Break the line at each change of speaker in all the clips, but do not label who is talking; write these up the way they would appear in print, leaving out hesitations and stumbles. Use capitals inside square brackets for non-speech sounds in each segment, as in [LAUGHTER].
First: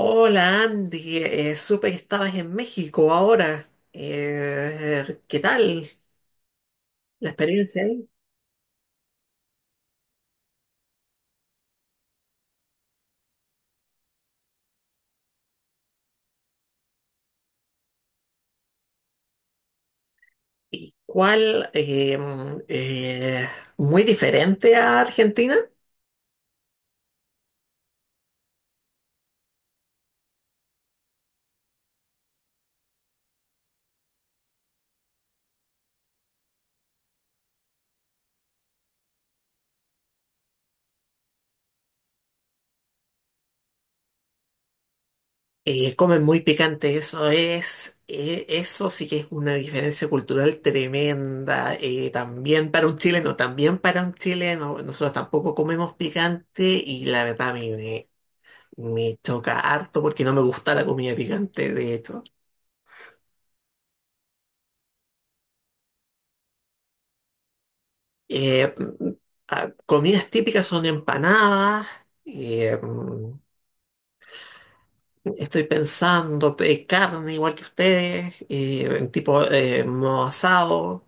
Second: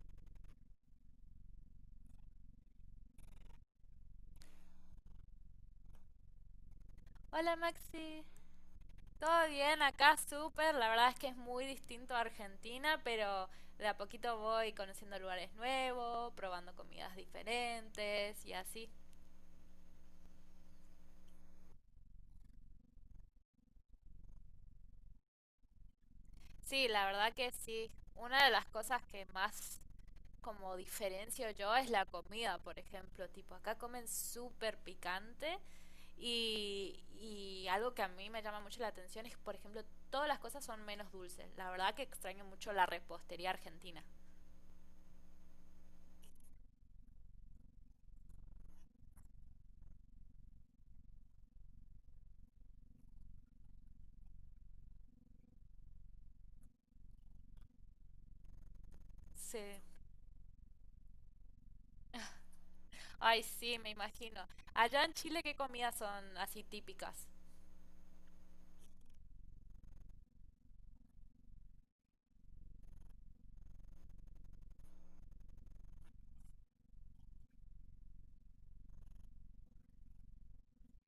Hola Andy, supe que estabas en México ahora. ¿Qué tal la
Hola
experiencia ahí?
Maxi, todo bien acá, súper. La verdad es que es muy distinto a Argentina, pero de a poquito voy conociendo lugares nuevos, probando comidas diferentes y así.
¿Cuál? Muy diferente a Argentina.
Sí, la verdad que sí. Una de las cosas que más como diferencio yo es la comida, por ejemplo. Tipo, acá comen súper picante y algo que a mí me llama mucho la atención es, por ejemplo, todas las cosas son menos dulces. La verdad que extraño mucho la repostería argentina.
Comen muy picante, eso es, eso sí que es una diferencia cultural tremenda. También para un chileno, nosotros tampoco comemos picante y la verdad me
Sí.
choca harto porque no me gusta la comida picante, de hecho.
Ay, sí, me imagino. Allá en Chile, ¿qué comidas son así típicas?
Eh, Comidas típicas son empanadas. eh, Estoy pensando, carne igual que ustedes, en tipo modo asado.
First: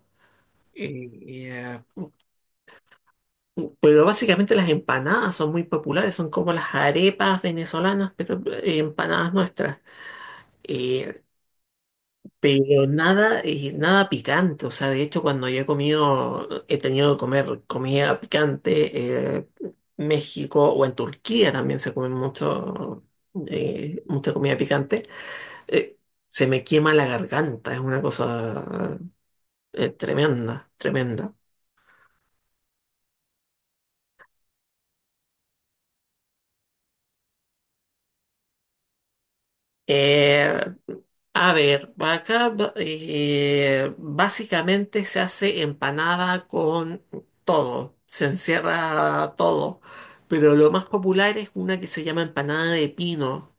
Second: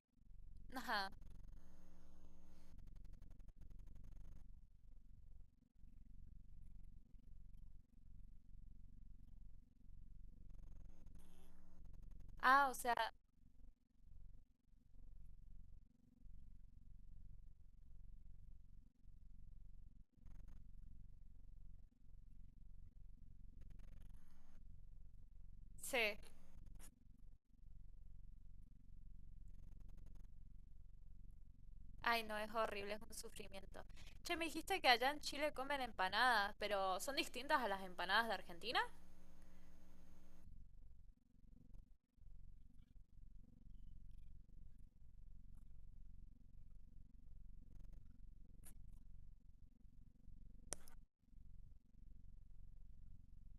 Ajá.
eh, pero básicamente las empanadas son muy populares, son como las arepas venezolanas, pero empanadas nuestras. Eh,
Ah, o
Pero
sea,
nada, nada picante, o sea, de hecho cuando yo he comido, he tenido que comer comida picante, México o en Turquía también se come mucho, mucha comida picante, eh,
sí.
se me quema la garganta, es una cosa, tremenda, tremenda.
Ay, no, es horrible, es un sufrimiento. Che, me dijiste que allá en Chile comen empanadas, pero ¿son distintas a las empanadas de Argentina?
Eh, A ver, básicamente se hace empanada con todo, se encierra todo, pero lo más popular es una que se llama empanada de pino,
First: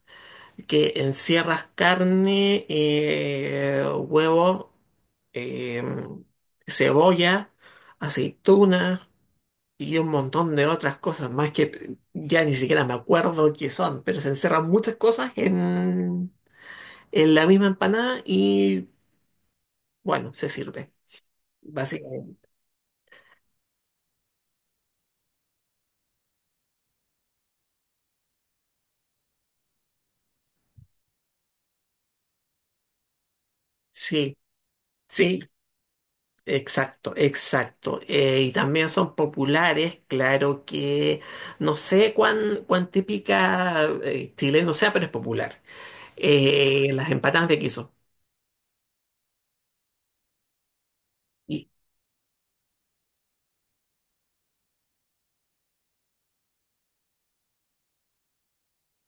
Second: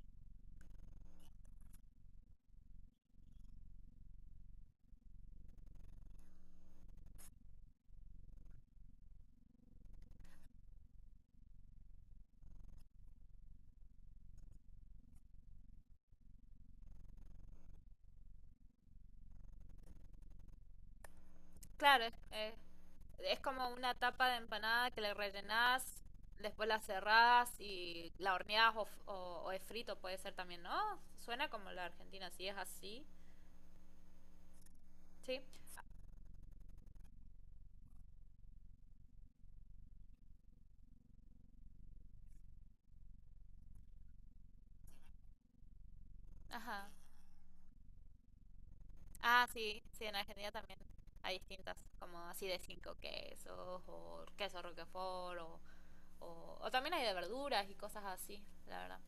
que encierras carne, huevo, eh, cebolla, aceituna y un montón de otras cosas más que ya ni siquiera me acuerdo qué son, pero se encierran muchas cosas en la misma empanada y bueno, se sirve,
Claro,
básicamente.
es como una tapa de empanada que le rellenás, después la cerrás y la horneás o, o es frito, puede ser también, ¿no? Suena como la Argentina, si es así.
Sí,
Sí.
sí, exacto, exacto. Y también son populares, claro que no sé cuán típica chileno sea, pero es popular.
Ajá.
Las empanadas de queso.
Ah, sí, sí, en Argentina también hay
Y
distintas, como así de cinco quesos, o queso roquefort, o también hay de verduras y cosas así, la verdad.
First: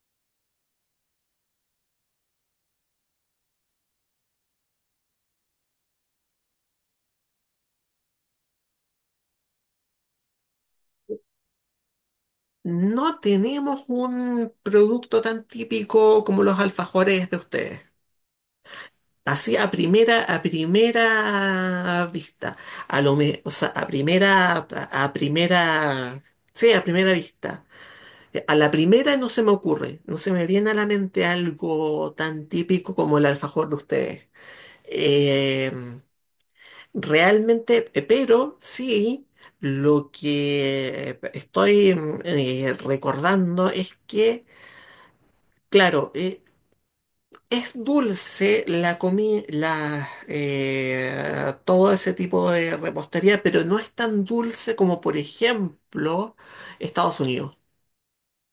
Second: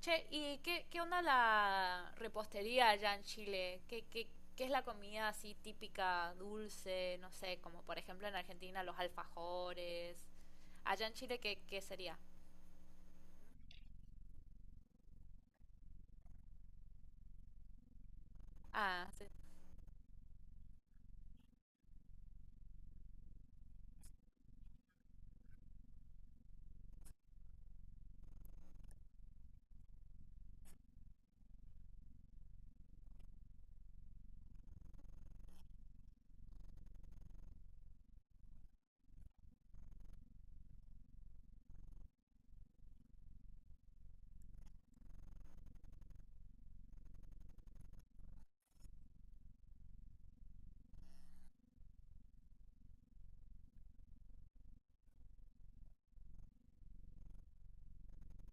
Che, ¿y qué, qué onda la repostería allá en Chile? ¿Qué, qué, qué es la comida así típica, dulce, no sé, como por ejemplo en Argentina los alfajores? Allá en Chile, ¿qué, qué sería?
no tenemos un producto tan típico como los alfajores de ustedes.
Ah, sí.
Así a primera vista, o sea, a primera, sí, a primera vista. A la primera no se me ocurre, no se me viene a la mente algo tan típico como el alfajor de ustedes. Eh, pero sí, lo que estoy recordando es que, claro, es dulce la comida, todo ese tipo de repostería, pero no es tan dulce como, por ejemplo, Estados Unidos.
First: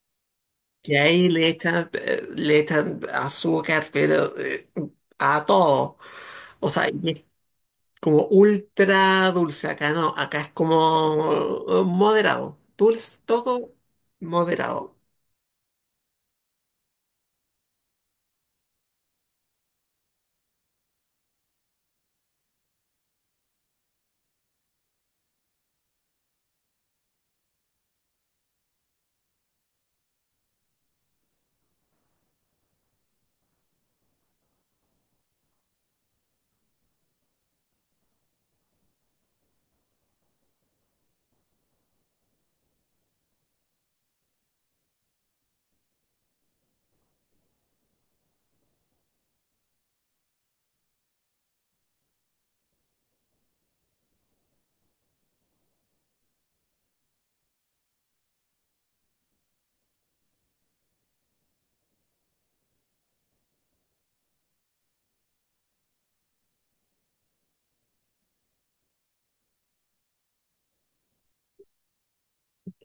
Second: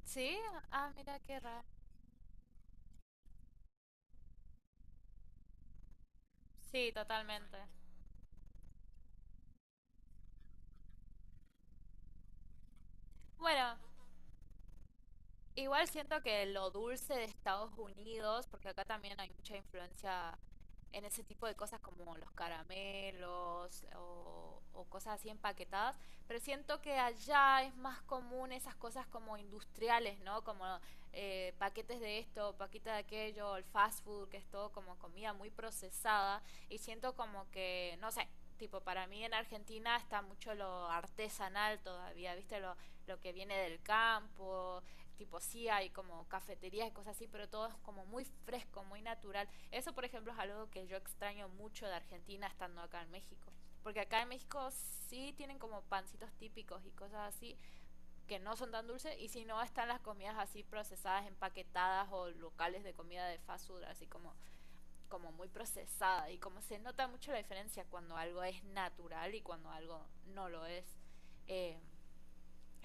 ¿Sí? Ah,
Que
mira
ahí
qué raro.
le echan azúcar, a todo. O sea,
Sí,
y es
totalmente.
como ultra dulce. Acá no, acá es como moderado. Dulce, todo
Bueno,
moderado.
igual siento que lo dulce de Estados Unidos, porque acá también hay mucha influencia en ese tipo de cosas como los caramelos o cosas así empaquetadas, pero siento que allá es más común esas cosas como industriales, ¿no? Como paquetes de esto, paquetes de aquello, el fast food, que es todo como comida muy procesada, y siento como que, no sé. Tipo, para mí en Argentina está mucho lo artesanal todavía, ¿viste? Lo que viene del campo, tipo sí hay como cafeterías y cosas así, pero todo es como muy fresco, muy natural. Eso, por ejemplo, es algo que yo extraño mucho de Argentina estando acá en México. Porque acá en México sí tienen como pancitos típicos y cosas así que no son tan dulces y si no están las comidas así procesadas, empaquetadas o locales de comida de fast food así como, como muy procesada y como se nota mucho la diferencia cuando algo es natural y cuando algo no lo es. Eh,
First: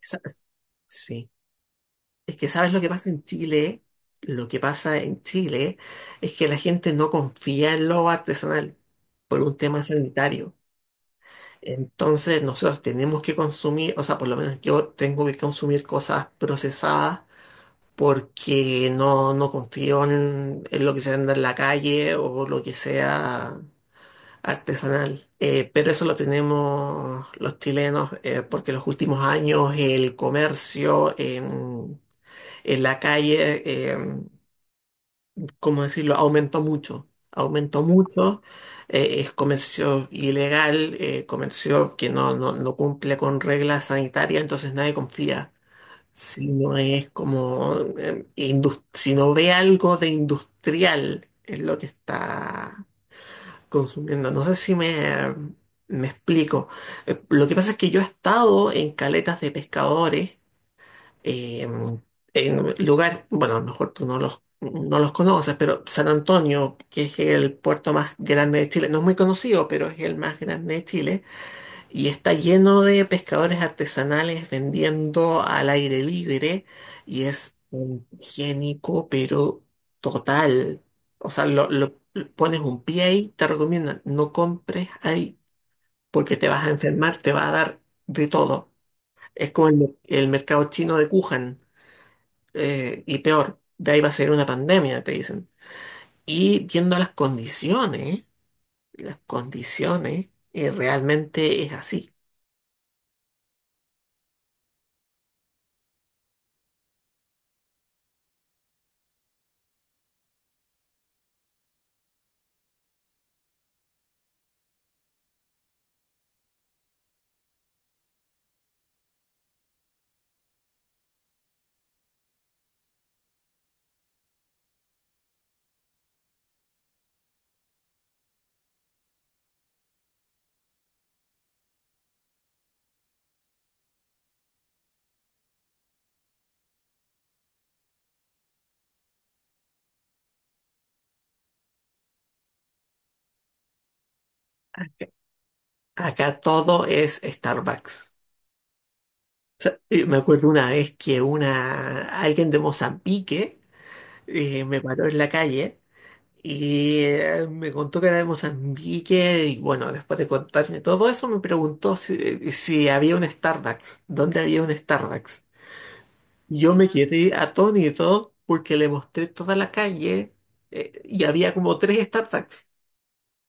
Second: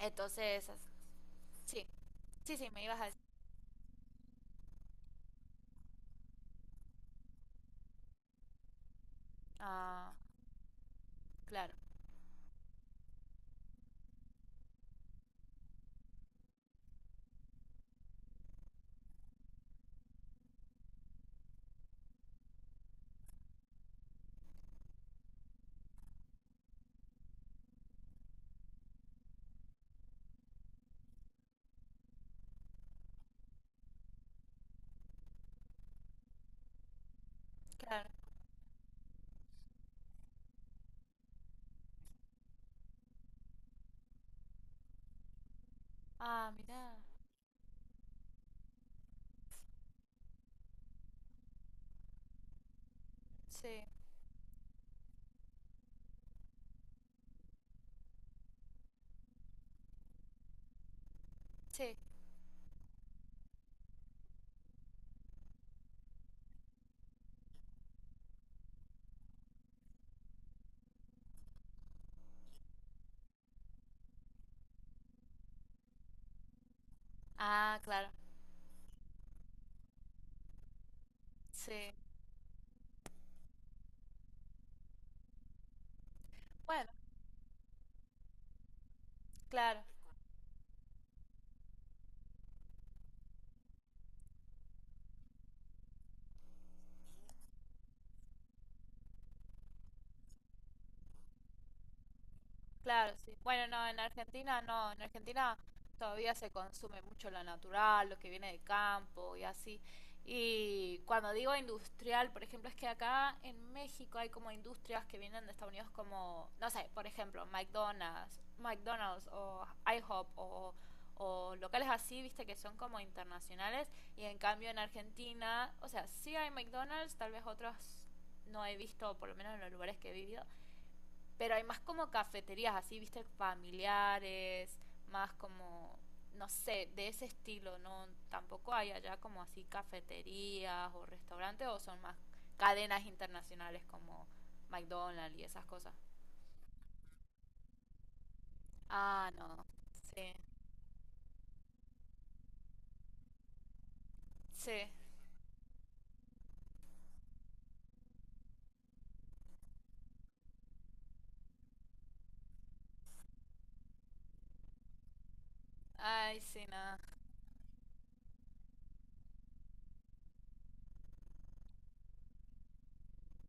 Sa- Sí.
sí,
Es que
sí, sí,
¿sabes lo
me
que
ibas a
pasa
decir...
en Chile? Lo que pasa en Chile es que la gente no confía en lo artesanal por un tema
ah,
sanitario.
claro,
Entonces nosotros tenemos que consumir, o sea, por lo menos yo tengo que consumir cosas procesadas porque no confío en lo que se anda en la calle o lo que sea artesanal. Pero eso lo tenemos los chilenos, porque los últimos años el comercio en la calle, eh, ¿cómo decirlo?, aumentó mucho. Aumentó
claro.
mucho, es comercio ilegal, comercio que no cumple con reglas sanitarias, entonces nadie confía. Si
Ah,
no
mira,
es como, si no ve algo de industrial en lo que está
sí,
consumiendo. No sé si me explico. Lo que pasa es que yo he estado en caletas de pescadores, eh,
sí.
en lugares, bueno, a lo mejor tú no los conoces, pero San Antonio, que es el puerto más grande de Chile, no es muy conocido, pero es el más grande de Chile y está lleno de pescadores artesanales vendiendo al aire libre y es
Ah,
un
claro,
higiénico, pero total. O sea,
sí.
pones un pie ahí, te recomiendan, no compres ahí porque te vas a
Bueno,
enfermar, te va a dar de todo. Es como el,
claro,
el mercado chino de Wuhan y peor, de ahí va a ser una pandemia, te dicen. Y viendo las condiciones, realmente es así.
claro, sí. Bueno, no, en Argentina no, en Argentina todavía se consume mucho lo natural, lo que viene de campo y así. Y cuando digo industrial, por ejemplo, es que acá en México hay como industrias que vienen de Estados Unidos como, no sé, por ejemplo, McDonald's o IHOP o locales así, viste, que son como internacionales. Y en cambio en Argentina, o sea, sí hay McDonald's, tal vez otros no he visto, por lo menos en los lugares que he vivido, pero hay más como cafeterías así, viste, familiares, más como, no sé, de ese estilo, ¿no? Tampoco hay allá como así cafeterías o restaurantes o son más cadenas internacionales como McDonald's y esas cosas.
Acá todo es Starbucks.
Ah, no.
Y me
Sí,
acuerdo una vez que una alguien de Mozambique me
sí.
paró en la calle y me contó que era de Mozambique y bueno, después de contarme todo eso me preguntó si, si había un Starbucks, dónde había un Starbucks.
Ay, sí,
Yo me
nada.
quedé atónito porque le mostré toda la calle y había como tres Starbucks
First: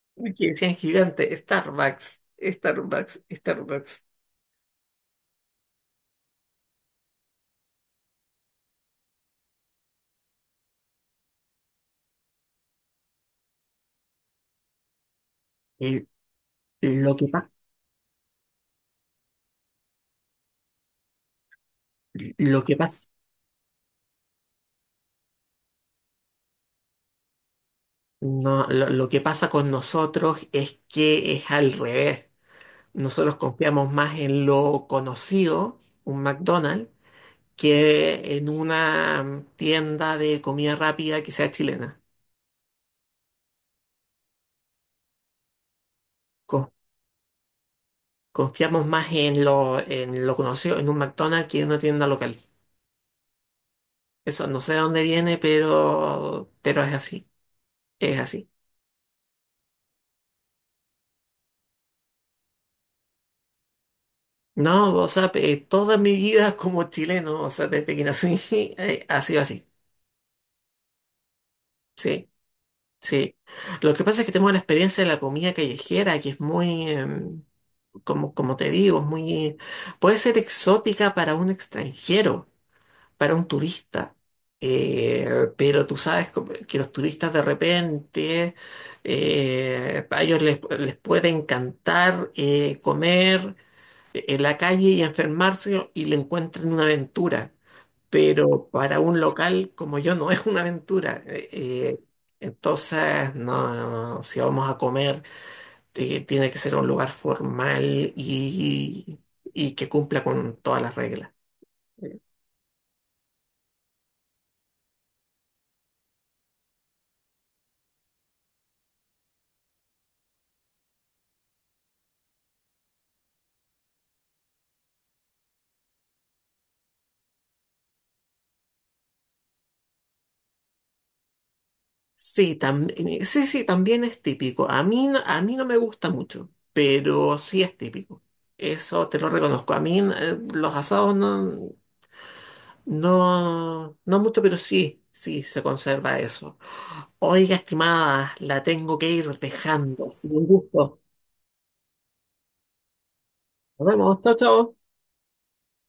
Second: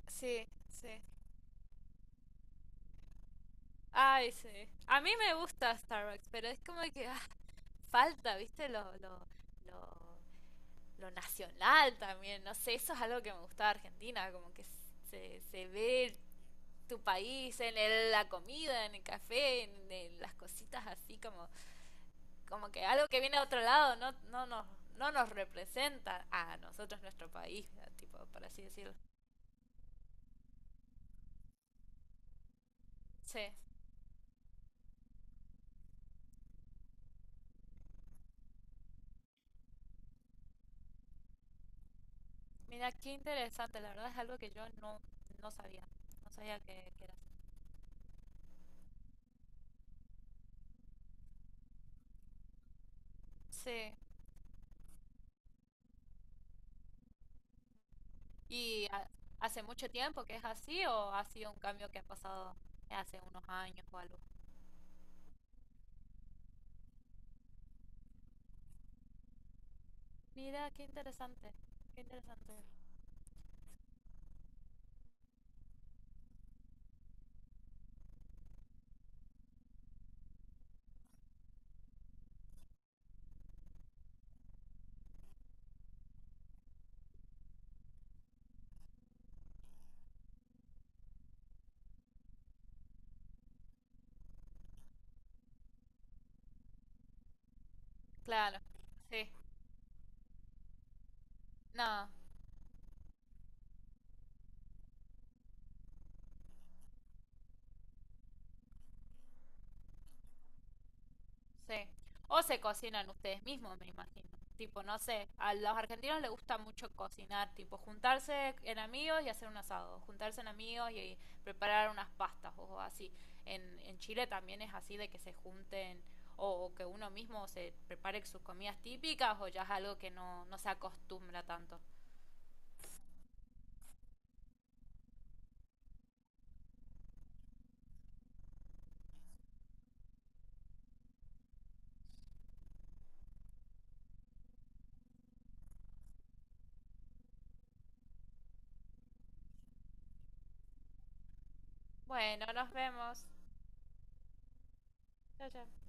Sí,
que decían
sí.
gigante, Starbucks, Starbucks, Starbucks.
Ay, sí. A mí me gusta Starbucks, pero es como que ah, falta, ¿viste? Lo lo nacional también, no sé, eso es algo que me gusta de Argentina, como que se
Y
ve tu
lo que pasa
país en la comida, en el café, en las cositas así, como,
Lo
como
que
que algo
pasa,
que viene de otro lado no, no, nos, no nos representa a nosotros, nuestro país, tipo, por así
no,
decirlo.
lo que pasa con nosotros es que es al revés. Nosotros
Sí,
confiamos más en lo conocido, un McDonald's, que en una tienda de comida rápida que sea chilena.
mira, qué interesante, la verdad es algo que yo no, no sabía, no sabía
Con-
que era así.
Confiamos más en lo conocido, en un McDonald's que en una tienda local.
Sí,
Eso no sé de dónde viene, pero es así. Es así.
¿y hace mucho tiempo que es así o ha sido un cambio que ha pasado hace unos años o algo?
No, o sea, toda mi vida como chileno, o sea, desde que nací, [LAUGHS] ha sido así.
Mira, qué interesante, qué
Sí.
interesante.
Sí, lo que pasa es que tengo la experiencia de la comida callejera, que es muy, como, como te digo, es muy, puede ser exótica para un extranjero, para un turista. Eh, pero tú sabes que los turistas de repente, a ellos les puede encantar comer en la calle y enfermarse y le encuentran una aventura,
Claro,
pero para un
sí,
local como yo no es una aventura.
no,
Entonces, no, si vamos a comer, tiene que ser un lugar formal y que cumpla con todas las reglas.
sí.
Eh,
O se cocinan ustedes mismos, me imagino. Tipo, no sé, a los argentinos les gusta mucho cocinar, tipo, juntarse en amigos y hacer un asado, juntarse en amigos y preparar unas pastas o así. En Chile también es así de que se junten o que uno mismo se prepare sus comidas típicas o ya es algo que no, no se acostumbra tanto.
Sí, también, sí, sí, también es típico. A mí, a mí no me gusta mucho, pero sí es típico. Eso te lo reconozco. A mí los asados no mucho, pero sí, sí se conserva eso. Oiga, estimada, la tengo que ir dejando. Ha sido un gusto.
Bueno, nos vemos.
Nos vemos. Chao, chao.
Chao, chao.